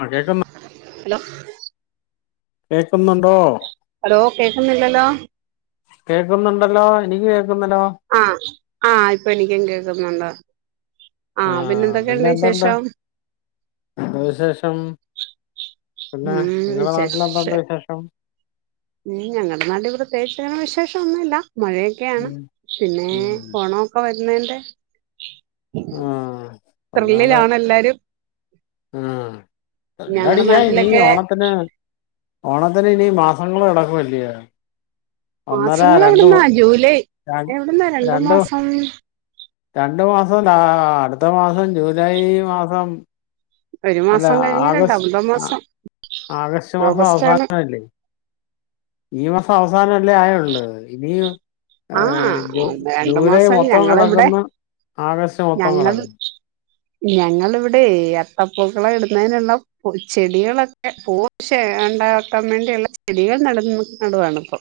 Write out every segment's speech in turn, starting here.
ആ കേക്കുന്നു ഹലോ കേക്കുന്നുണ്ടോ ഹലോ കേക്കുന്നില്ലല്ലോ കേക്കുന്നുണ്ടല്ലോ എനിക്ക് കേ ആ ആ ഇപ്പൊ എനിക്കും കേക്കുന്നുണ്ട് ആ ആഹ് അ എന്തൊക്കെയുണ്ട് പിന്നെ എന്തുണ്ട് വിശേഷം എന്താ വിശേഷം പിന്നെ ഉം നിങ്ങളെ നാട്ടിലെന്തുണ്ട് വിശേഷം മ്മ് ഞങ്ങടെ നാട്ടിൽ പ്രത്യേകിചങ്ങനെ വിശേഷൊന്നുവില്ല മഴയൊക്കെയാണ് ഉം പിന്നെ ഉം ഓണൊക്കെ വരുന്നേന്റെ ആ ത്രില്ലിലാണെല്ലാരും ആ ത്രില്ലടിക്കാൻ ഇനീം നാട്ടിലൊക്കെ ഓണത്തിന് ഓണത്തിന് ഇനീ മാ മാസങ്ങള് കടക്കുവല്ലിയോ മാസങ്ങൾ എവിടുന്നാ ജൂലൈ എവിടുന്നാ രണ്ടു മാസം രണ്ടു മാസം ലാ അടുത്ത മാസം ജൂലൈ മാസം ഒരു അല്ല മാസം കഴിഞ്ഞ് ആഗസ്റ്റ് രണ്ടാമത്തെ മാസം ആഗസ്റ്റ് മാസം ഓഗസ്റ്റ് ആണ് അവസാനവല്ലേ ഈ മാസം അവസാനല്ലേ ആയൊള്ള് ഇനിയും ഏ ആഹ് ജൂ രണ്ട് ജൂലൈ മാസം മൊത്തം ഞങ്ങളിവിടെ കെടക്ക്ന്ന് ആഗസ്റ്റ് മൊത്തം ഞങ്ങൾ കിടക്ക്ന്ന് ഞങ്ങളിവിടെ അത്തപ്പൂക്കളം ഇടുന്നതിനുള്ള ചെടികളൊക്കെ പൂ വൊകെ ഷേ ഉണ്ടാക്കാൻ വേണ്ടിയുള്ള ചെടികൾ നടന്ന് നടുവാണ്പ്പൊ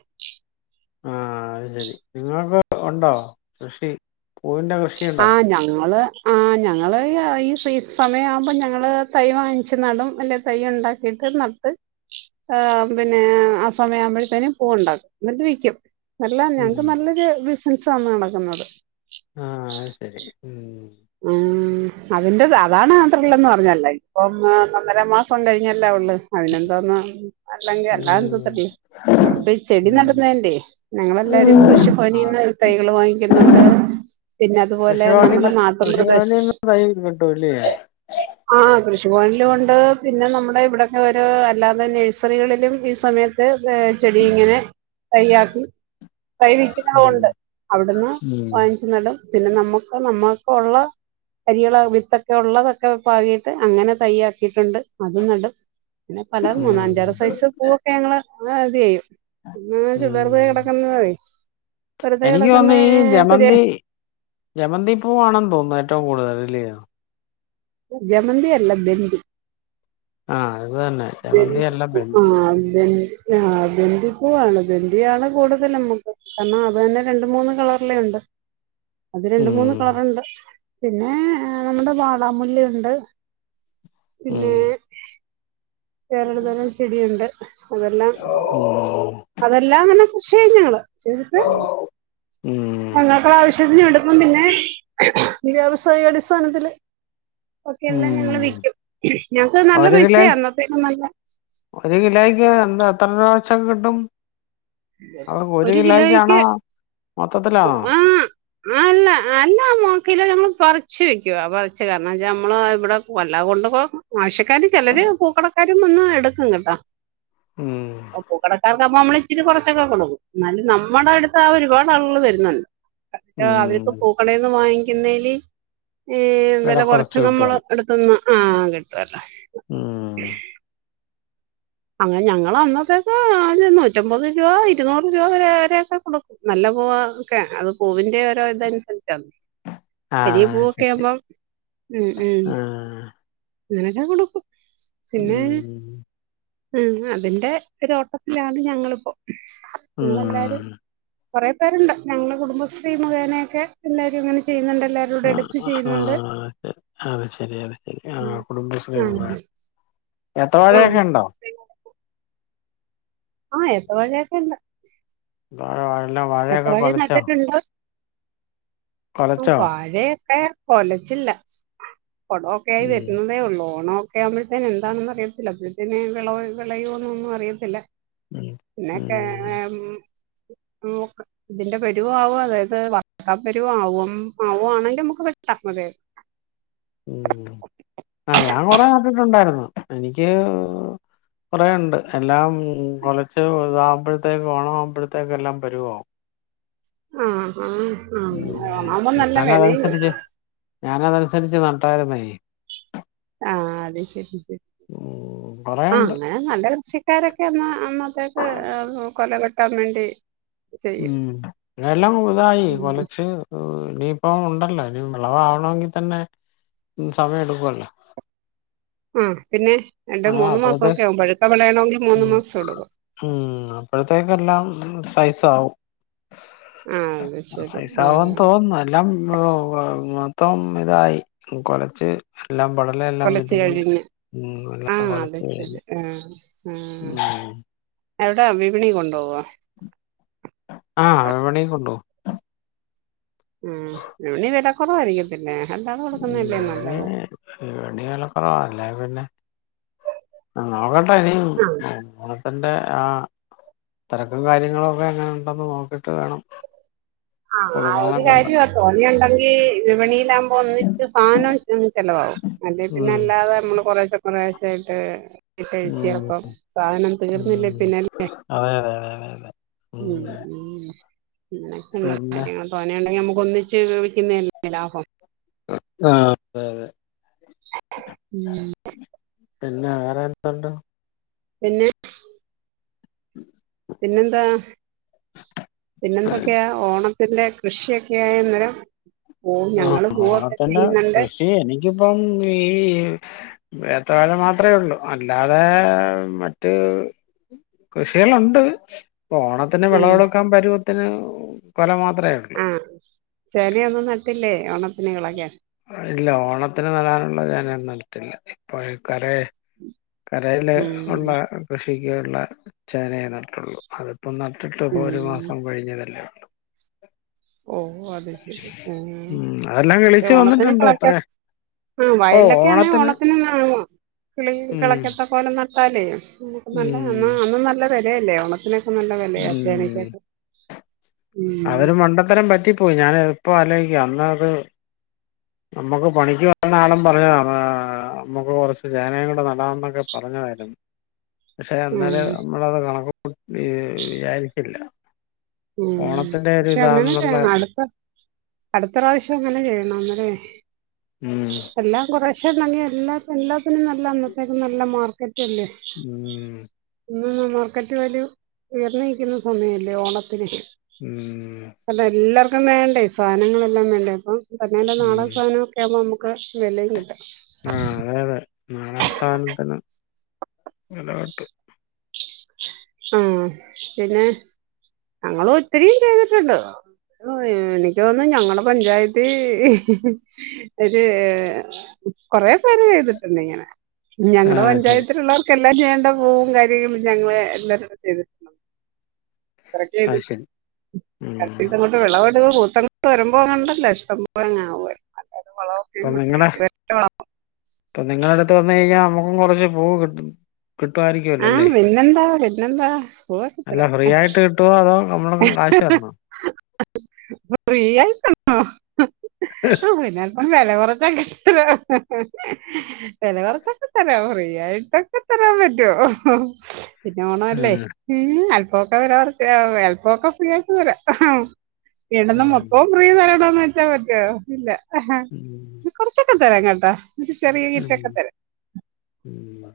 ആ അത് ശരി നിങ്ങൾക്ക് ഒണ്ടോ കൃഷി പൂവിന്റെ കൃഷിയുണ്ടോ ആ ഞങ്ങള് ആ ഞങ്ങ് ഈ സീസ് സമയാകുമ്പ ഞങ്ങള് തൈ വാങ്ങിച്ച് നടും അല്ലെങ്കി തൈ ഇണ്ടാക്കീട്ട് നട്ട് ആ പിന്നെ ആ സമയം ആവുമ്പോഴ്ത്തേനും പൂവ്ണ്ടാക്കും എന്നിട്ട് വിക്യും അല്ല ഉം ഞങ്ങ്ക്ക് നല്ലൊരു ബിസിനസ്സാ നടക്കുന്നത് ആ ശെരി ഉം ഉം [inaudible] അതിന്റെ അതാണ് ആ ത്രില്ലെന്ന് പറഞ്ഞാല്ലേ ഇപ്പം ഏ ഒന്നര മാസം കഴിഞ്ഞല്ലേ ഒള്ളു ഐനെന്താന്നാ അല്ലങ്കി അല്ല ഉം [unintelligible] ഈ ചെടി ഉം നടുന്നേന്റെ ഞങ്ങളെല്ലാരും കൃഷി പണിണ ആഹ് തൈകള് വാങ്ങിക്കുന്നേ പ്പോ പിന്നെ അതുപോലെ നമ്മ്ടെ നാട്ട കൃഷി ഭവനിന്ന് തൈ കിട്ടൂ ല്ലേ കൃഷിഭവനിലുണ്ട് പിന്നെ നമ്മുടെ ഇവിടൊക്കെ ഒരു അല്ലാതെ നഴ്സറികളിലും ഈ സമയത്ത് ചെടി ഇങ്ങനെ തയ്യാക്കി തൈ ഉം വിക്കുന്നതുണ്ട് അവിട്ന്ന് ഉം വാങ്ങിച്ച് നടും പിന്നെ നമ്മക്ക് നമ്മ ക്കൊള്ള തൈകളോ വിത്തൊക്കെ ഇള്ളതൊക്കെ പാകിട്ട് അങ്ങനെ തയ്യാക്കിട്ട്ണ്ട് അതും നടും പിന്നെ പല മൂന്നാ ഉം അഞ്ചാറ് സൈസ് പൂവൊക്കെ [unintelligible] പിന്നെ ഉം [unintelligible] കിടക്കുന്നായി എനിക്ക് വന്നു ഈ ജമന്തി ജമന്തി പൂവാണ തോന്ന്ന്നു ഏറ്റവും കൂട്തല് ല്ലേ ജമന്തി അല്ല ബണ്ടി ആഹ് ഇത് തന്നെ ജമന്തി അല്ല ബെന്തിപൂ ആ ബന്തി [unintelligible] പൂവാണ് ബെന്ഡിയാണ് കൂടുതലുമ്മക്ക് കാരണം അതന്നെ രണ്ട്, മൂന്ന് കളർല്ണ്ട് അത് രണ്ട്, ഉം മൂന്ന് കളറ്ണ്ട് പിന്നെ നമ്മുടെ വാടാർമല്ലിണ്ട് ഉം പിന്നെ വേറൊരുതരം ചെടിയുണ്ട് അതെല്ലാം അതെല്ലാങ്ങനെ ഉം [unintelligible] ഉം ഞങ്ങൾടെവശ്യത്തിന് എടുക്കും പിന്നെ വ്യാവസായികാടിസ്ഥാനത്തില് ഓക്കെ എല്ലാം ഞങ്ങള് ഉം വിക്കും ഞങ്ങക്ക് നല്ല ഒരു കിലോയ് പൈസയാ അന്നത്തേമെ നല്ല ഒരു കിലോയ്ക്ക് എന്താ എത്ര രൂപച്ചാ കിട്ടും അതൊ ഒരു കിലോയ്ക്കാണോ മൊത്തത്തിലാണോ ആഹ് അല്ല അല്ല നോക്കല് ഞങ്ങള് പറിച്ചു വെക്കുവാ പറച്ച് കാരണം ച്ചാ നമ്മളാവിടെ കൊ കൊണ്ട്പോവും ആവശ്യക്കാര് ചെലര് പൂക്കളക്കാരും വന്ന് എടുക്കും കേട്ടോ ഉം പ്പ നമ്മള് ഇച്ചിരി കൊർച്ചൊക്കെ കൊട്ക്കും. എന്നാലും നമ്മളട്ത്ത് ആ ഒരുപാട് ആളുകള് വെര്ന്ന്ണ്ട് അ ഉം അവര്ക്ക് പൂക്കളേന്ന് വാങ്ങിക്കുന്നേല് ഈ വില വെല കുറച്ച് കൊർച്ച് കിട്ടുവാ നമ്മള് എട്കുന്നാ ആ കിട്ടല്ലോ ഉം അങ്ങനെ ഞങ്ങള് അന്നത്തേക്ക് ഒരു നൂറ്റമ്പത് രൂപ ഇരുന്നൂറ് രൂപരെ വരെക്കെ കൊടുക്കും നല്ല ഒക്കെ അത് പൂവിന്റെ ഓരോ ഇതന്സരിച്ച ചെറിയ ആഹ് ശരി പൂവൊക്കാവുമ്പോ ഉം ഉം ആഹ് അങ്ങനൊക്കാ കൊടുക്കും പിന്നെ ഉം ഉം അതിന്റെ ഒരു ഓട്ടത്തിലാണ് ഞങ്ങളിപ്പോ ഞങ്ങളെല്ലാരും ഉം കുറെേ പേര്ണ്ട് ഞങ്ങളെ കുടുംബശ്രീ മുഖേനൊക്കെ എല്ലാരും അങ്ങനെ ചെയ്യുന്നുണ്ട് എല്ലാരുടെ ആ എടുത്ത് ആ ഹാ ചെയ്യുന്നുണ്ട് അത് ശെരി അത് ശെരി ആഹ് കുടുംബശ്രീ ഉം മുഖേ- [unintelligible] ഏത്ത ആഹ് വാഴയൊക്കെ ഇണ്ടോ ആ ഏത്ത വഴെക്കെണ്ട് ന്താഴ വഴെല്ലാം വാഴയൊക്കെ കൊലച്ചോ ഉം കൊലച്ചോ വാഴയൊക്കെ കൊലച്ചില്ല പൊടമൊക്കെ ആയി ഉം വരുന്നതേ ഒള്ളൂ ഓണ ഒക്കെ ആവുമ്പഴെത്തേന് എന്താണൊന്നും അറിയത്തില്ല അപ്പയത്തേന് വിള വിളയോന്നൊന്നും അറിയത്തില്ല ഉം പിന്നെക്കെ ഉം നോക്ക് ഇതിലെ വെരുവോ ആവോ [unintelligible] ആവോ മ് ‌പോവണെങ്കിൽ മ്മക്ക് വെക്കാ ആ ഞാൻ കൊറെ നേറ്റിട്ടുണ്ടായിരുന്നു എനിക്ക് കൊറെണ്ട് എല്ലാം കൊലച് വൽതാകുമ്പഴത്തേക്ക് ഓണം ആവുമ്പോഴത്തേക് എല്ലാം വരോ പരുവാവും ആ ആ ഞാനതനുസരിച്ച് ഞാനതനുസരിച്ച് നട്ടായിരുന്നേ ആ അത് ശ്രദ്ധിച്ച് ഉം കൊറേ ആ ഉണ്ട് അങ്ങനെ നല്ല കൃഷിക്കാരൊക്കെന്നാ അന്നത്തേക്ക് കൊല വെട്ടാൻ വേണ്ടി ചെയ്യും ഉം എല്ലാം പുതുതായി ഉം കൊലച്ച് ഇനീയിപ്പം ഉണ്ടല്ലോ ഇനി വിളവാവണങ്കിൽ തന്നെ സമയം എടുക്കുവല്ലോ ഹ് പിന്നെ രണ്ട് മൂന്ന് മാസക്കെ ആവും പഴുത്ത വെളയണങ്കിൽ മൂന്ന് ഉം മാസം ടുക്കും സൈസ ആവും ആഹ് അത് ശരി പൈസവും ആഹ് തോന്നുന്നു എല്ലാം [unintelligible] മൊത്തം ഇതായി കൊലച്ച് എല്ലാം വളർല എല്ലാം വിതഞ് ആ അത് ശെരി ആ ആ ഉം. എയ്ടെ വിപണി കൊണ്ടുവോ ആ വിപണി ക്കുണ്ടോ ഉം ഇനി വില കുറവായിരിക്കത്തില്ലെ [unintelligible] ഇനി വെല കുറവാല്ലേ അല്ല പിന്നെ ആ അവ്ടെ നീ ആ തന്റെ ആ തെരക്കും കാര്യങ്ങളും ഒക്കെ എങ്ങനെ ഉണ്ടന്ന് നോകീട്ട് വേണം ആ കുടുംബങ്ങളെ ഒരു കൊണ്ട് കാര്യ തോന്നിയാണ്ടെങ്കി വിപണി ലാവ് ഒന്നിച്ച് സാനം ചിലവാവും അല്ലേ പിന്നെ ഉം അല്ലാതെ മ്മള് കുറെശ കുറെയാശെയിട്ട് ഉം കഴിച്ചേണപ്പം സാധനം തീർന്നില്ലേ ഉം പിന്നല്ലേ അതെ അതെ അതെ അതെ അതെ ഉം [unintelligible] അങ്ങനൊക്ക്ണ്ട് പിന്നെ കാര്യങ്ങൾ പണി ണ്ടങ്കിൽ നമ്മക്ക്ക്ക് ഒന്നിച്ച് വിൽിക്കുന്നല്ലേ ലാഭം ആ അതെ അതെ വ് പിന്നെ വേറെ എന്ത്ണ്ട് പിന്നെ പിന്നെന്താ പിന്നെന്തൊക്കെയാ ഓണം ത്തിന്റെ കൃഷിയൊക്കെയാന്നേരം ആ അതന്നെ കൃഷി എനിക്കിപ്പം ഈ എത്ര മാത്ര ഉള്ളു അല്ലാതെ മറ്റ് കൃഷിയാളുണ്ട് ഓണത്തിന് ഉം വിളവെടുക്കാൻ പരുവത്തിന് കൊല മാത് ആചനിയൊന്നും നട്ടില്ലേ ഓണത്തിനിളക്കാൻ ഇല്ല ഓണത്തിന് നടാനുള്ള ചേനനൊന്നും നട്ടിട്ടില്ല ഇപ്പോ കരെ കരെയില് ഉം ഉള്ളെ ഉള്ള കൃഷി കുട്ടിക്കുള്ള ചേനെ നട്ടിട്ടുള്ളൂ അതിപ്പോം നട്ടിട്ട് ഇപ്പോം ഒരു ഉം മാസം കഴിഞ്ഞതല്ലേ ള്ളൂ ഓ അത് ശെരി ഉം അതെല്ലാം പ്പം കിളിച്ച് ഓണത്തിന് വന്നിട്ടുണ്ട് കളക്ക അത്രേ ആ ഓ വയലൊക്കെ അന്നെ ഓണത്തിന് ഓണത്തിനെന്നെ വോ പിൾ ഉം കിളക്കത്ത പോലെ ന താലേ നല്ല ഉം അന്നും അന്നെ നല്ല വെലല്ലേ ഓണത്തിനൊക്കെ നല്ല വെലയ ആ ഉം ച്ചേനക്കക്കെ [unintelligible] ത്തരം പറ്റിപ്പോയി ഞാൻ ഇപ്പോ ആലോയിക്കാ അന്ന്അത് നമ്മുക്ക് പണിക്ക് പറയ്ണ ആളും പറയാ നമക്ക് കൊറച്ച് ചേനയം കൂടെ നടാന്നൊക്കെ പറഞ്ഞതായിരുന്നു പക്ഷെ ഉം അന്നാലെ നമ്മളത് കണക്കു വിചാരിച്ചില്ല ഓണത്തിന്റെ ഒരു പക്ഷെ അങ്ങനെ ഇതാണെന്നുള്ള ചെയ്യണം അടുത്ത അടുത്ത പ്രാശ്യം അങ്ങനെ ചെയ്യണം അതെ ഉം എല്ലാം കുറശെ ണ്ടെങ്കി എല്ലാ എല്ല പിന്നെ നല്ല അന്നത്തേക്ക് നല്ല മാർക്കറ്റ് അല്ലേ ഉം മാർക്കറ്റ് വാല്യൂ ഉയർന്ന് നിൽക്കുന്ന സമയമല്ലേ ഓണത്തിന് ഉം കാരണം എല്ലാർക്കും വേണ്ടേ സാധനങ്ങളെല്ലാം വേണ്ടേ ഇപ്പം തന്നെല്ല ഉം നാടൻ സാധനമൊക്കെ ആകുമ്പോൾ നമുക്ക് വിലയും കിട്ടും ആ അതെ അതെ നാടൻ സാധനത്തിന് വില കിട്ടും ആ പിന്നെ ഞങ്ങളും ഒത്തിരിയും ചെയ്തിട്ടുണ്ട് എനിക്ക് തോന്നുന്നു ഞങ്ങടെ പഞ്ചായത്തി ഒരു കൊറെ പേര് ചെയ്ത്ട്ട് ഇണ്ട് ഇങ്ങെനെ ആ ഞങ്ങടെ ശരി പഞ്ചായത്തിലുള്ളവർക്കെല്ലാം ചെയ്യെണ്ട പൂവും കാര്യങ്ങളും ഞങ്ങെള് എല്ലാ [unintelligible] ചെയ്തിരുന്നു ആ ശരി ഉം [unintelligible] കൊണ്ട് വെളവെട്ത്തു [unintelligible] വെരുമ്പോ [unintelligible] ഇഷ്ടം പോലെ അങ്ങ് ആവു ആയിരി [unintelligible] അപ്പം നിങ്ങളെ അപ്പം നിങ്ങെടെ ഇപ്പ വന്ന് കഴിഞ്ഞാ നമ്മെക്കും കൊറച്ച് പൂവ് കിട്ടും കിട്ടുമായിരിക്കും ആഹ് അല്ലോലെ? പിന്നെന്താ പിന്നെന്താ പൂവൊക്കെ ഇത്ര അല്ല ഫ്രീ ആയിട്ട് കിട്ടോ അതോ നമ്മെൾ കാശ് തര്ണോ? ഫ്രീ ആയ്ട്ടെന്നോ ആ പിന്നെ അൽപ്പം വെല കൊർ [unintelligible] വെല കൊർച്ചൊക്കെ തരാം ഫ്രീ ആയിട്ടൊക്കെ തെരാൻ പറ്റോ പിന്നെ ഓണം അല്ലേ ഉം, ഉം അൽപ്പവൊക്കെ വെല കൊർച്ച് ഏഹ്. അൽപ്പവൊക്കെ ഫ്രീ ആയിട്ട് തെരാം ഇടെണ ഉം, മൊത്തവും ഫ്രീ തരണോന്ന് വെച്ചാ പറ്റോ ഇല്ല ഉം, കൊറച്ചൊക്കെ തെരാം കേട്ടോ ഒരു ചെറിയ കിറ്റൊക്കെ ഉം,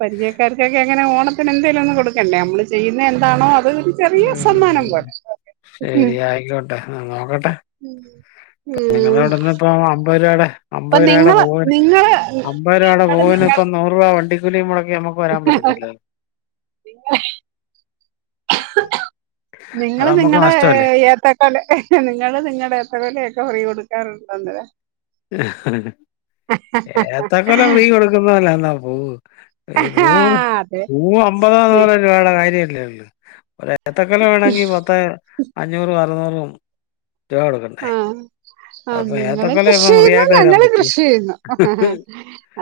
പരിചെയക്കാർക്കൊക്കെ അങ്ങെനെ ഓണത്തിന് എന്തെലും ഒന്ന് കൊട്ക്കെണ്ടെ അമ്മെൾ ചെയ്യ്ന്നെ എന്താണോ അത് ഒര് ചെറിയ സമ്മാനം ഉം. പോലെ ഉം ശരി ആയിക്കോട്ടെ ഇന്നാ നോക്കെട്ടെ നിങ്ങെളെ ഉം അവ്ട്ന്ന് ഇപ്പം മ്പെയ് രൂപയുടെ അപ്പൊ അമ്പെയ് രൂപയുടെ നിങ്ങള് പൂവിന് നിങ്ങള് അമ്പെയ് രൂപയുടെ നിങ്ങള് പൂവിന് നിങ്ങ ഇപ്പം നൂറ് രൂപ വണ്ടി അത് നിങ്ങള് നമ്മുക്ക് നിങ്ങളുടെ നഷ്ടമല്ലേ ഏത്തക്കൊല നിങ്ങ നിങ്ങളുടെ ഏത്തക്കൊല ഇക്ക ഫ്രീ കൊടുക്കാറുണ്ടോ അന്നേരം- ഏത്തക്കൊല ഫ്രീ കൊടുക്കുന്നപോലാന്നോ പൂവ്- ൂ ആ അതെ പൂ അമ്പതാന്ന്ല രൂപയുടെ കാര്യല്ലേള്ള [unintelligible] ഏത്തക്കൊല വേണമെങ്കിൽ പത്ത് അഞ്ഞൂറും അറുന്നൂറും രൂപ ആ കൊടുക്കണ്ടേ- ആ അപ്പൊ നിങ്ങളും ഏത്തക്കൊല കൃഷി ഇപ്പം ഫ്രീ ചെയ്യുന്നു ആയിട്ട് തരാൻ ഞങ്ങളും പറ്റൂ കൃഷി ചെയ്യുന്നു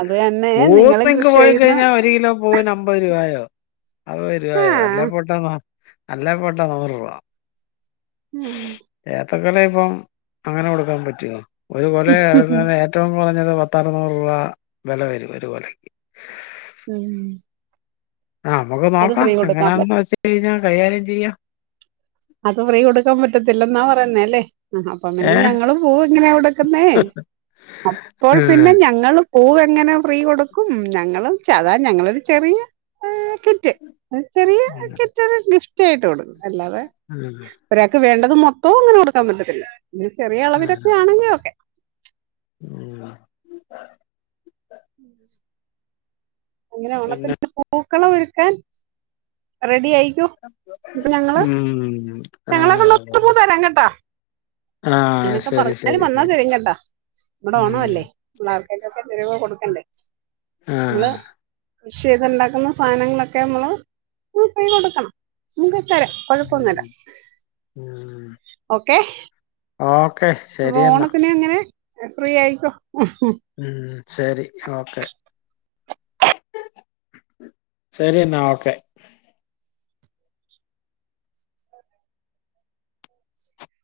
അത് തന്നെയ പൂവ് നിങ്ങ നിങ്ങക്ക് പോയി കഴിഞ്ഞാൽ ഒരു കിലോ പൂവിന് അമ്പത് രൂപയോ- അത് വരുപോ ആ നല്ല പോട്ട ന നല്ല പോട്ട നൂറ് രൂപ [unintelligible] [unintelligible] ഏത്തക്കൊല ഇപ്പം അങ്ങനെ കൊടുക്കാൻ പറ്റുവോ ഒരു കൊല അവസാനം ഏറ്റവും പറഞ്ഞത് പത്തറുന്നൂറ് രൂപ വില വരും ഒരു കൊലക്ക്- ഉം ആ നമുക്ക് അത് നോക്കാം ഫ്രീ കൊടുക്കാൻ പറ്റ എങ്ങനാണെന്ന് വെച്ച് കഴിഞ്ഞാൽ കൈകാര്യം ചെയ്യാം- അത് ഫ്രീ കൊടുക്കാൻ പറ്റത്തില്ലെന്നാ പറയുന്നേ അല്ലേ- ആ അപ്പ പിന്നെ ഏ ഞങ്ങളും പൂ എങ്ങനെയ കൊടുക്കുന്നേ അപ്പോൾ പിന്നെ ഉം. ഞങ്ങളും- പൂവ് എങ്ങനെ ഫ്രീ കൊടുക്കും ഞങ്ങളും ചതാ ഞങ്ങളൊരു ചെറിയ കിറ്റ് ഒരു ചെറിയ കിറ്റിന് ഗിഫ്റ്റ് ആയിട്ട് കൊടുക്കും അല്ലാതെ ഉം. ഒരാൾക്ക് വേണ്ട- അത് മൊത്തവും അങ്ങനെ കൊടുക്കാൻ പറ്റത്തില്ല ഒരു ചെറിയ ഉം. അളവിലൊക്കെ ആണെങ്കിൽ- ഓക്കെ [unintelligible] അങ്ങനെ പിന്നെ ഓണത്തിന് പൂക്കളം ഒരുക്കാൻ റെഡി ആയി- ഉം ആ ആ ആ ഇങ്ങനെക്കെ ശരി പറഞ്ഞാലും ശരി വന്നാ ശരി [unintelligible] മ്മടെ ഓണം ഉം. അല്ലേ പിള്ളേർക്കൊക്കെ പത്തു രൂപ കൊടുക്കണ്ടേ നമ്മള് ആഹ കൃഷി ചെയ്ത് ണ്ടാക്കുന്ന സാധനങ്ങളൊക്കെ നമ്മള് [unintelligible] ഫ്രീ കൊടുക്കണം [unintelligible] തരാ കൊഴപ്പൊന്നല്ല ഉം. ഉം. ഓക്കെ ഓക്കെ അപ്പൊ ശരി എന്നാ ഓണത്തിന് അങ്ങനെ ഫ്രീ ആയിക്കോ [unintelligible] ഉം. ശരി ഓക്കെ ശരി എന്നാ ഓക്കെ